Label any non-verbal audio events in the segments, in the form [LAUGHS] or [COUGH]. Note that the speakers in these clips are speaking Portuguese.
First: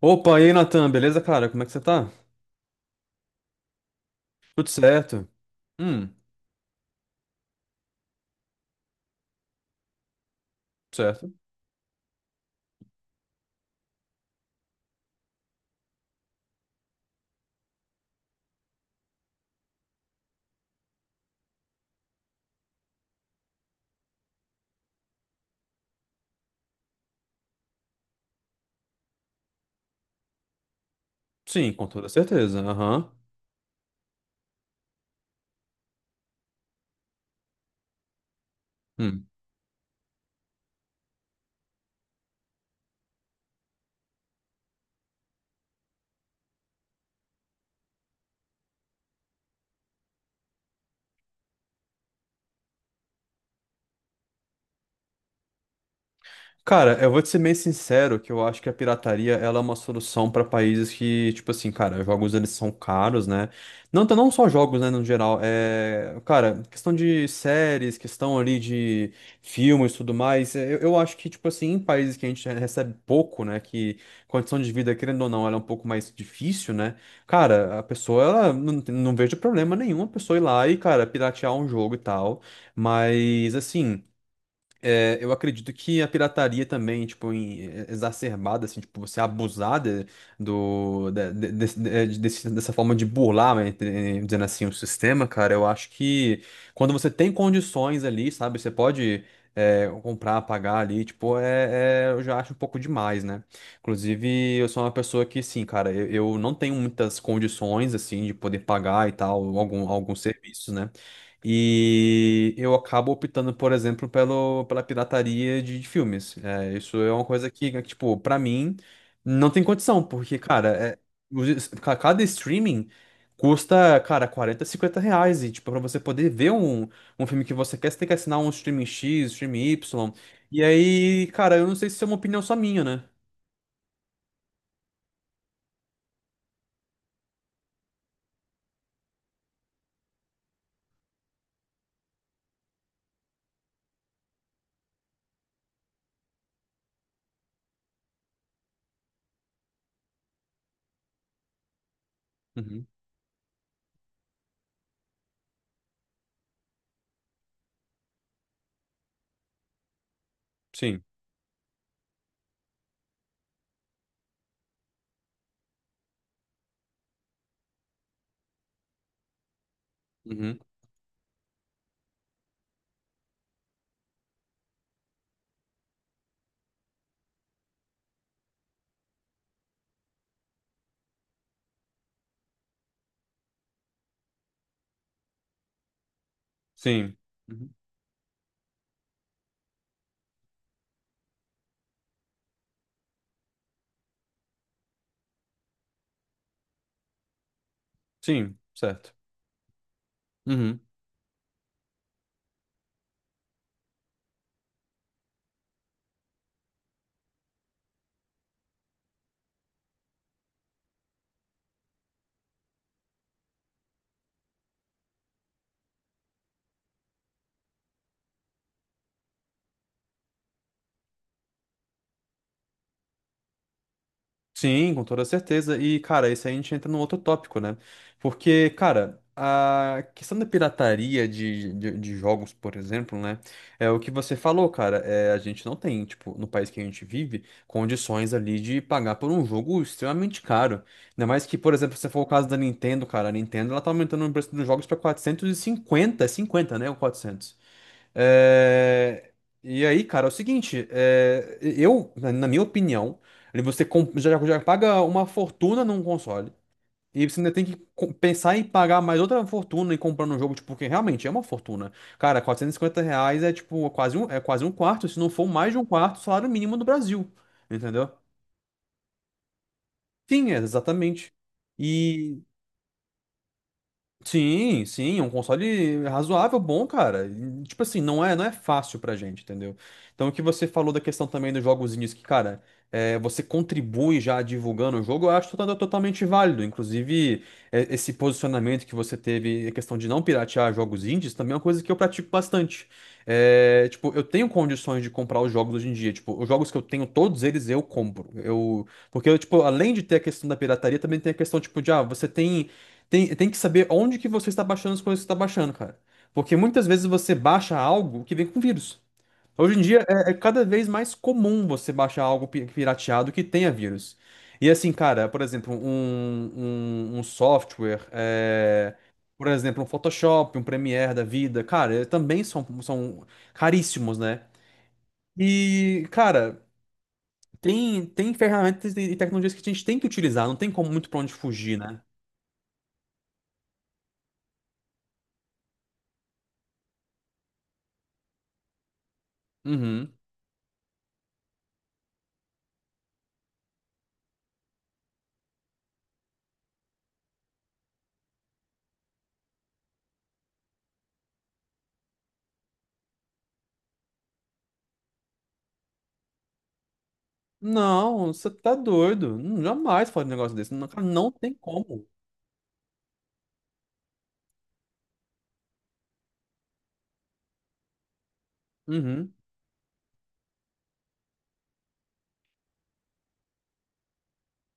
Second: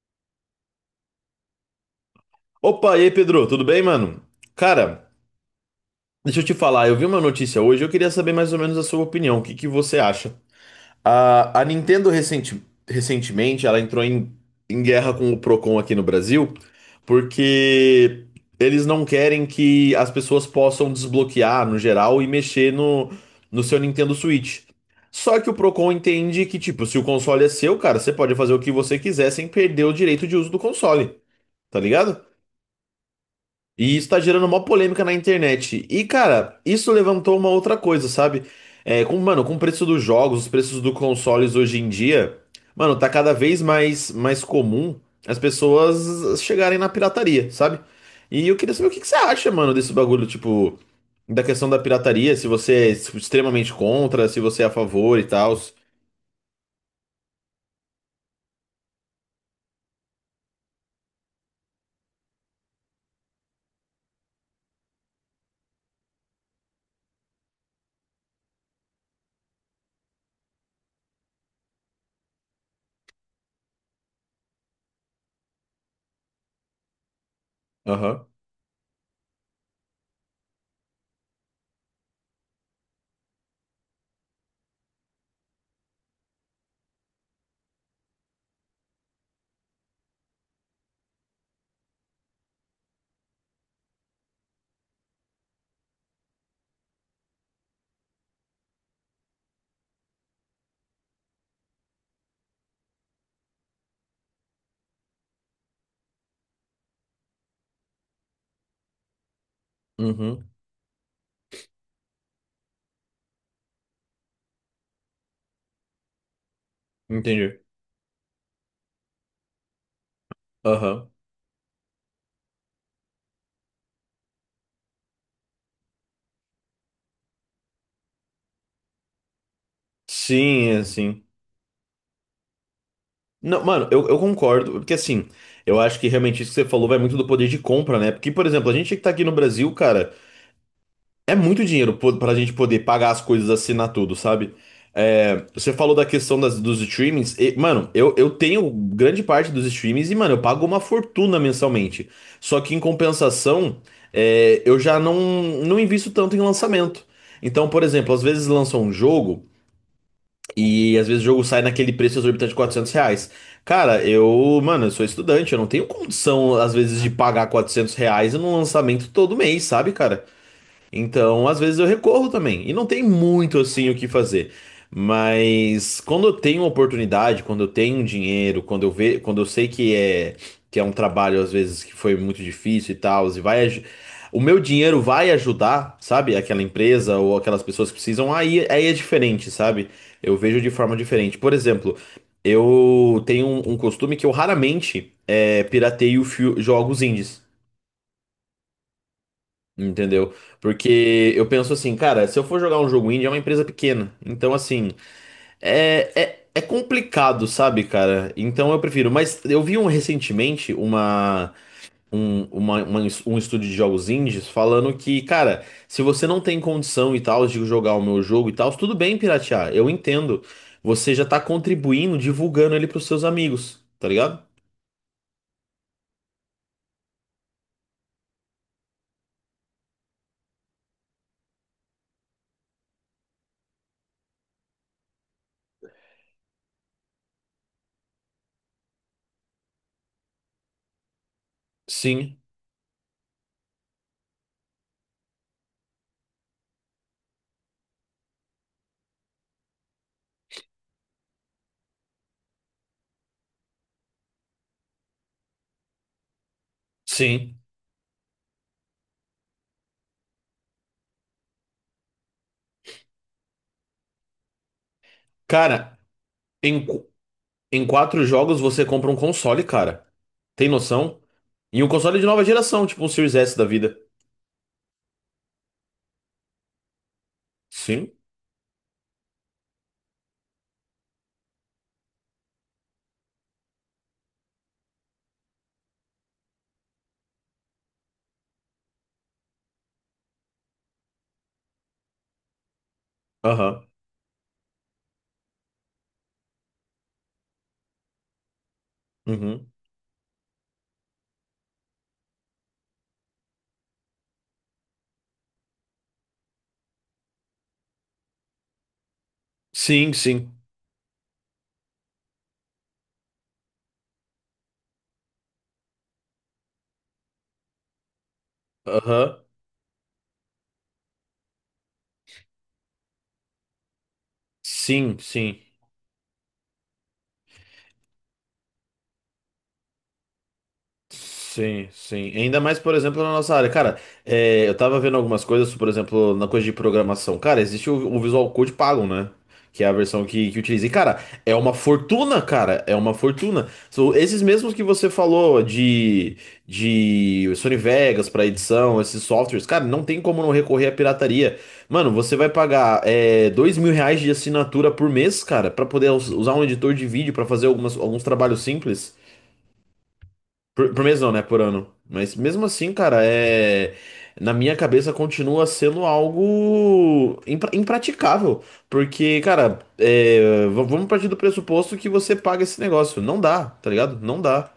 Opa, e aí, Natan, beleza, cara? Como é que você tá? Opa, e aí, Pedro, tudo bem, mano? Tudo Cara, certo? Hum, deixa eu te falar, eu vi uma notícia hoje, eu queria saber mais ou menos a sua opinião, o que que você acha? certo. A Nintendo recentemente, ela entrou em guerra com o Procon aqui no Brasil, porque eles não querem que as pessoas possam desbloquear, no geral, e mexer no seu Nintendo Switch. Só que o Procon entende que, tipo, se o console é seu, cara, você pode fazer o que você quiser sem perder o direito de uso do console, Sim, tá com toda ligado? certeza. Aham. E isso tá gerando uma polêmica na internet. E, cara, isso levantou uma outra coisa, sabe? É, com, Hum. mano, com o preço dos jogos, os preços dos consoles hoje em dia, mano, tá cada vez mais comum as pessoas chegarem na pirataria, sabe? E eu queria saber o que que você acha, mano, desse bagulho, tipo, da questão da pirataria, se você é tipo, extremamente contra, se você é a favor e tal. Cara, eu vou te ser meio sincero que eu acho que a pirataria ela é uma solução para países que, tipo assim, cara, jogos eles são caros, né? Não, não só jogos, né, no geral. É, cara, questão de séries, questão ali de filmes e tudo mais. Eu acho que, tipo assim, em países que a gente recebe pouco, né, que condição de vida, querendo ou não, ela é um pouco mais difícil, né? Cara, a pessoa, Aham. ela não, não vejo problema nenhum a pessoa ir lá e, cara, piratear um jogo e tal. Mas, assim. É, eu acredito que a pirataria também, tipo, exacerbada, assim, tipo, você abusada do, da- de- desse- eh, de- é, desse- dessa forma de burlar, né, dizendo assim, o sistema, cara, eu acho que quando você tem condições ali, sabe, você pode comprar, pagar ali, tipo, eu já acho um pouco demais, né? Inclusive, eu sou uma pessoa que, sim, cara, eu não tenho muitas condições, assim, de poder pagar e tal, alguns Uhum. serviços, né? E eu acabo optando, por exemplo, pela pirataria de filmes. É, isso é uma coisa Entendi. Que, tipo, pra mim, não tem condição, porque, cara, Aham. Cada streaming custa, cara, 40 50 reais. E, tipo, pra você poder ver um filme que você quer, você tem que assinar um streaming X, streaming Y. E Sim, é assim. aí, cara, eu não sei se isso é uma opinião só minha, né? Não, mano, eu concordo, porque assim, eu acho que realmente isso que você falou vai muito do poder de compra, né? Porque, por exemplo, a gente que tá aqui no Brasil, cara, é muito dinheiro pra gente poder pagar as coisas, assinar tudo, sabe? É, você falou da questão dos streamings, e, mano, eu tenho grande parte dos streamings e, mano, eu pago uma fortuna mensalmente. Só que em Uhum. compensação, eu já não invisto tanto em lançamento. Então, por exemplo, às vezes lança um jogo. E Sim. às vezes o jogo sai naquele preço exorbitante de R$ 400. Cara, mano, eu sou estudante, eu não tenho condição, às vezes, de pagar R$ 400 num lançamento todo mês, sabe, cara? Uhum. Então, às vezes eu recorro também. E não tem muito assim o que fazer. Mas quando eu tenho oportunidade, quando eu tenho dinheiro, quando eu sei que é um trabalho às vezes que foi muito difícil e tal, o meu dinheiro vai ajudar, sabe? Aquela Sim. empresa ou aquelas Uhum. pessoas que precisam, aí é diferente, sabe? Eu vejo de forma diferente. Por exemplo, eu tenho um costume que eu raramente pirateio jogos indies. Sim, certo. Entendeu? Uhum. Porque eu penso assim, cara, se eu for jogar um jogo indie, é uma empresa pequena. Então, assim, é complicado, sabe, cara? Então eu prefiro. Mas eu vi um recentemente uma- um estúdio de jogos indies falando que, cara, se você não tem condição e tal de jogar o meu jogo e tal, tudo bem piratear, eu entendo. Você já tá contribuindo, divulgando ele pros seus amigos, tá ligado? Sim, com toda certeza. E, cara, isso aí a gente entra num outro tópico, né? Porque, cara, a questão da pirataria de jogos, por exemplo, né? É o que você falou, cara. É, a gente não tem, tipo, no país que a gente vive, condições ali de pagar por um jogo extremamente caro. Ainda mais que, por exemplo, se for o Sim, caso da Nintendo, cara, a Nintendo ela tá aumentando o preço dos jogos pra 450, é 50 né? Ou quatrocentos. é, E aí, cara, é o seguinte, eu, na minha opinião, ali já paga uma fortuna num console e você ainda sim. tem que pensar em pagar mais outra fortuna e comprar um jogo, tipo, porque realmente é uma fortuna. Cara, 450 reais é tipo quase um, é quase um quarto, se não for mais de um Cara. quarto, do salário mínimo do Brasil, Em entendeu? quatro jogos você compra um console, cara. Sim, é, Tem noção? exatamente. E um console de nova geração, tipo um Series S da vida. Sim, sim, é um console razoável, bom, cara. E, tipo assim, Sim? não é, não é fácil pra gente, entendeu? Então, o que você falou da questão também dos jogozinhos que, cara, você contribui já divulgando o jogo, eu acho totalmente válido. Inclusive, esse posicionamento que você teve, a questão de não piratear jogos indies, também é uma coisa que eu pratico bastante. Aham. É, tipo, eu tenho condições de comprar os jogos hoje em dia. Tipo, os jogos que eu tenho, todos eles eu compro. Eu, porque, eu, tipo, Uhum. além de ter a questão da pirataria, também tem a questão, tipo, de, ah, você tem. Tem que saber onde que você está baixando as coisas que você está baixando, cara. Porque muitas vezes você baixa algo que vem com vírus. Hoje em dia Sim, é sim. cada vez mais comum você baixar algo pirateado que tenha vírus. E assim, cara, por exemplo, um software, Aham. por exemplo, um Photoshop, um Premiere da vida, cara, também são caríssimos, né? Sim, sim. E, cara, tem ferramentas e tecnologias que a gente tem que utilizar, não tem como muito pra onde fugir, Sim, né? sim. Ainda mais, por exemplo, na nossa área. Cara, eu tava vendo algumas coisas, por exemplo, na coisa de programação. Cara, existe o Visual Code pago, né? Que é a Uhum. versão que utiliza. E, cara, é uma fortuna, cara. É uma fortuna. São esses mesmos que você falou de Sony Vegas pra edição, esses softwares. Cara, não tem como não recorrer à pirataria. Mano, você vai pagar R$ 2.000 de assinatura por mês, cara, pra poder usar um editor de vídeo pra fazer alguns Não, você trabalhos tá simples. doido. Não, jamais falar de um negócio desse. Não, Por, cara, por mês não não, né? tem Por ano. como. Mas mesmo assim, cara. Na minha cabeça continua sendo algo impraticável. Uhum. Porque, cara, vamos partir do pressuposto que você paga esse negócio. Não dá, tá ligado? Não dá.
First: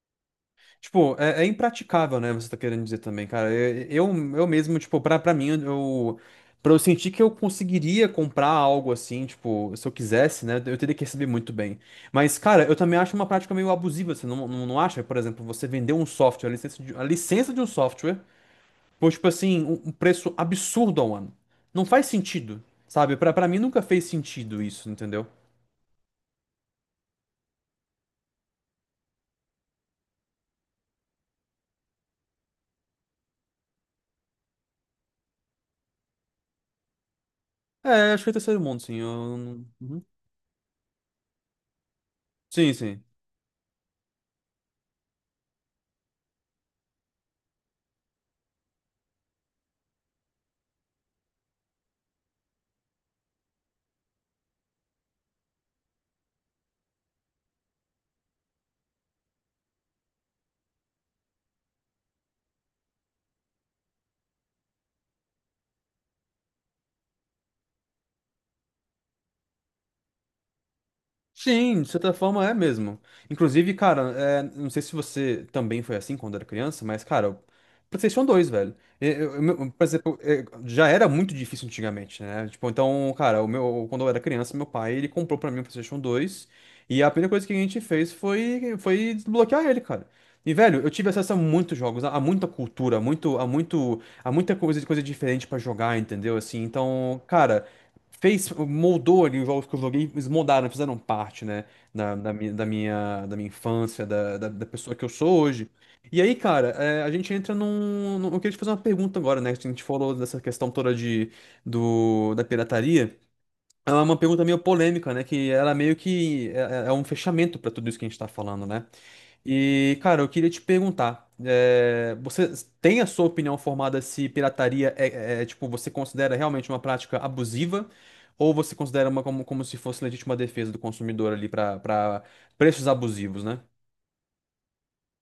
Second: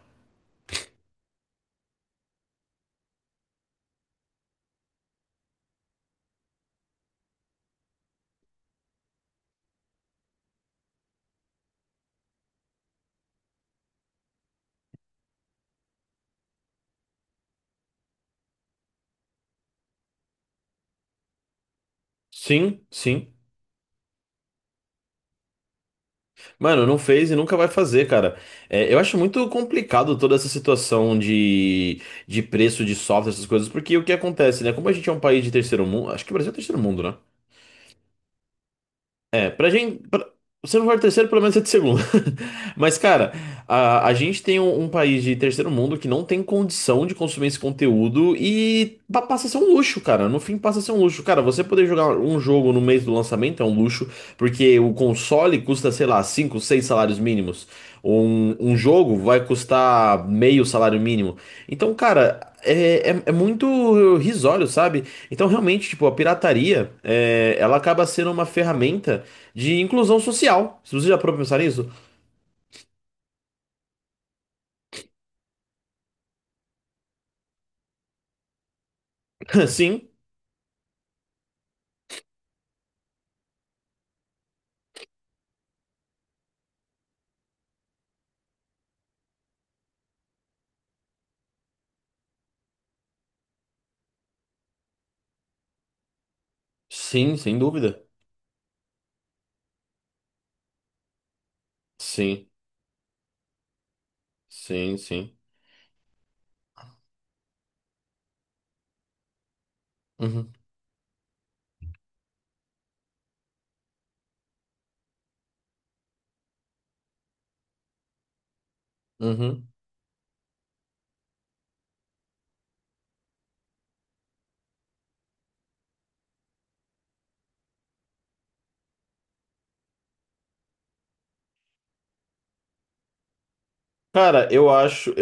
Tipo, é impraticável, né? Você tá querendo dizer também, cara. Eu mesmo, tipo, pra mim, eu, pra eu sentir que eu conseguiria comprar algo assim, tipo, se eu quisesse, né? Eu teria que receber muito bem. Mas, cara, eu também acho uma prática meio abusiva. Você não, não, não acha? Por exemplo, você vender um software, a licença de um software, por, tipo assim, um preço absurdo ao ano. Não faz sentido, Sim, sabe? Sim. Pra mim nunca fez sentido isso, entendeu? Mano, não fez e nunca vai fazer, cara. É, eu acho muito complicado toda essa situação de preço de software, essas coisas, porque o que acontece, né? Como a gente é um país de terceiro mundo, acho que o Brasil é terceiro mundo, né? É, acho que é terceiro mundo, sim. Eu... É, não- pra Uhum. gente. Se não for terceiro, pelo menos é de segundo. Sim, [LAUGHS] Mas, sim. cara, a gente tem um país de terceiro mundo que não tem condição de consumir esse conteúdo e passa a ser um luxo, cara. No fim, passa a ser um luxo. Cara, você poder jogar um jogo no mês do lançamento é um luxo, porque o console custa, sei lá, 5 6 salários mínimos. Um jogo vai custar meio salário mínimo. Então, cara. É muito risório, sabe? Então, realmente, tipo, a pirataria, ela acaba sendo uma ferramenta de inclusão social. Se você já parou pra pensar Sim, nisso? de certa forma é mesmo. Inclusive, cara, não sei se você também foi assim quando era criança, mas, cara, o PlayStation 2 velho. Eu, eu- [LAUGHS] meu- por Sim, exemplo, já era muito difícil antigamente, né? Tipo, então, cara, o meu, quando eu era criança, meu pai, ele comprou pra mim o PlayStation 2 e a primeira coisa que a gente fez foi, desbloquear ele, cara. E, velho, eu tive acesso a muitos jogos, a muita cultura, a muito, a muito, a muita coisa, coisa diferente pra jogar, entendeu? Assim, então, sim, sem cara. dúvida. Fez, moldou ali os jogos que eu joguei, eles moldaram, fizeram parte, né, Sim, da minha infância, da pessoa sim, que eu sim. sou hoje. E aí, cara, a gente entra Eu queria te fazer uma pergunta agora, né? Que a gente falou dessa Uhum, questão toda da pirataria. É uma pergunta meio polêmica, né? Que ela meio que é um fechamento pra tudo isso que a gente tá falando, né? uhum. E, cara, eu queria te perguntar, você tem a sua opinião formada se pirataria é, tipo, você considera realmente uma prática abusiva ou você considera uma como se fosse legítima defesa do consumidor ali para preços abusivos, né? Cara, eu acho.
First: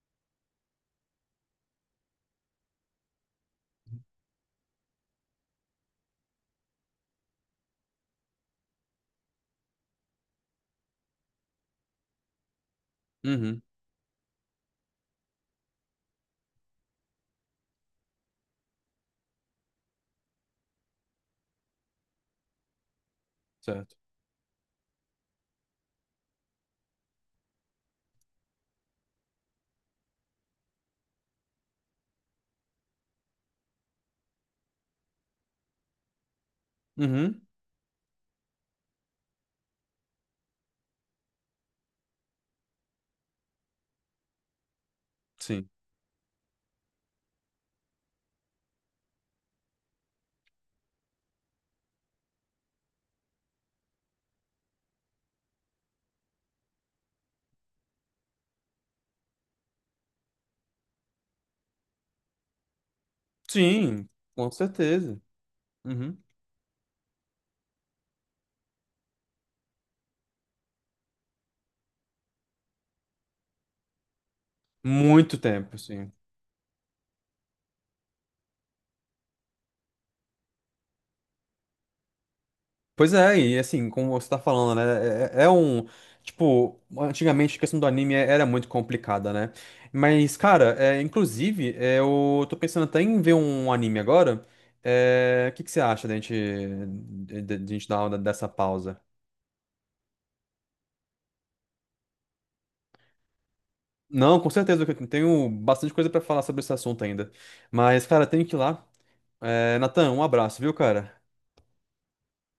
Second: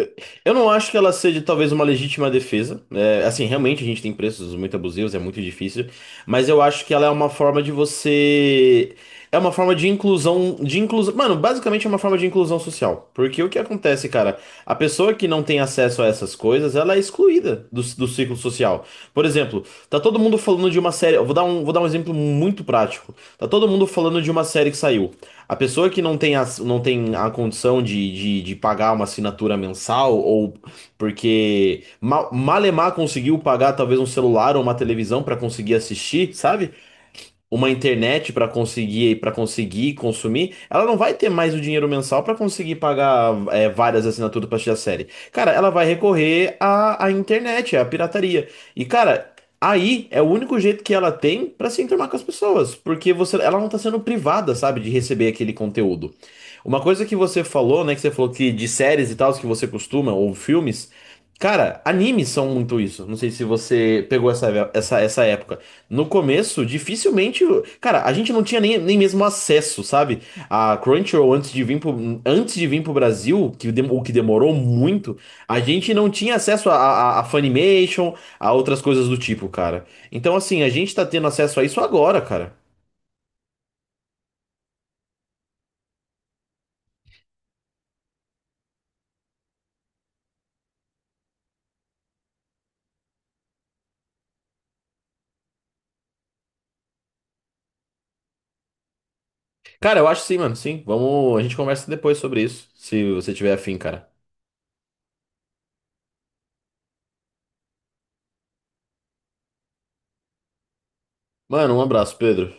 Eu não acho que ela seja talvez uma legítima defesa, né? Assim, realmente a gente tem preços muito abusivos, é muito difícil. Mas eu acho que ela é uma forma de você. É uma forma de inclusão. De inclusão. Mano, basicamente é uma forma de inclusão social. Porque o que Uhum, acontece, cara? A pessoa que não tem acesso a essas coisas, ela é excluída do ciclo social. Por exemplo, tá todo mundo falando de uma série. Eu vou dar um exemplo muito prático. Tá todo mundo certo. falando de uma série que saiu. A pessoa que não tem a condição de pagar uma assinatura mensal, ou porque Malemar conseguiu pagar talvez um celular ou uma televisão para conseguir assistir, sabe? Uhum, Uma internet para conseguir consumir, ela não vai ter mais o dinheiro mensal para conseguir pagar várias assinaturas para assistir a série. Cara, sim. ela vai recorrer à internet, à pirataria. E, cara, aí é o único jeito que ela tem para se enturmar com as pessoas, porque ela não tá sendo privada, sabe, de receber aquele conteúdo. Uma coisa que você falou, né, que você falou que de séries e tal, que você costuma, ou filmes, cara, animes são muito isso. Não sei se você Sim, pegou essa, com essa, certeza. essa época. No Uhum. começo, dificilmente. Cara, a gente não tinha nem mesmo acesso, sabe? A Crunchyroll, antes de vir pro Brasil, o que demorou muito, Muito a tempo, gente sim. não tinha acesso a Funimation, a outras coisas do tipo, cara. Então, assim, a gente tá tendo acesso a isso agora, cara. Pois é, e assim, como você tá falando, né? É, é um. Tipo, antigamente a questão do anime era muito complicada, né? Mas, cara, inclusive, eu tô pensando até em ver um anime agora. É, o que que você acha da gente, de gente dar uma dessa pausa? Cara, eu acho sim, mano, sim. Vamos. A gente conversa depois sobre isso, se você tiver afim, cara. Não, com certeza, que eu tenho bastante coisa pra falar sobre esse assunto ainda. Mas, cara, tenho que ir lá. É, Natan, um abraço, viu, cara? Mano, um abraço, Pedro.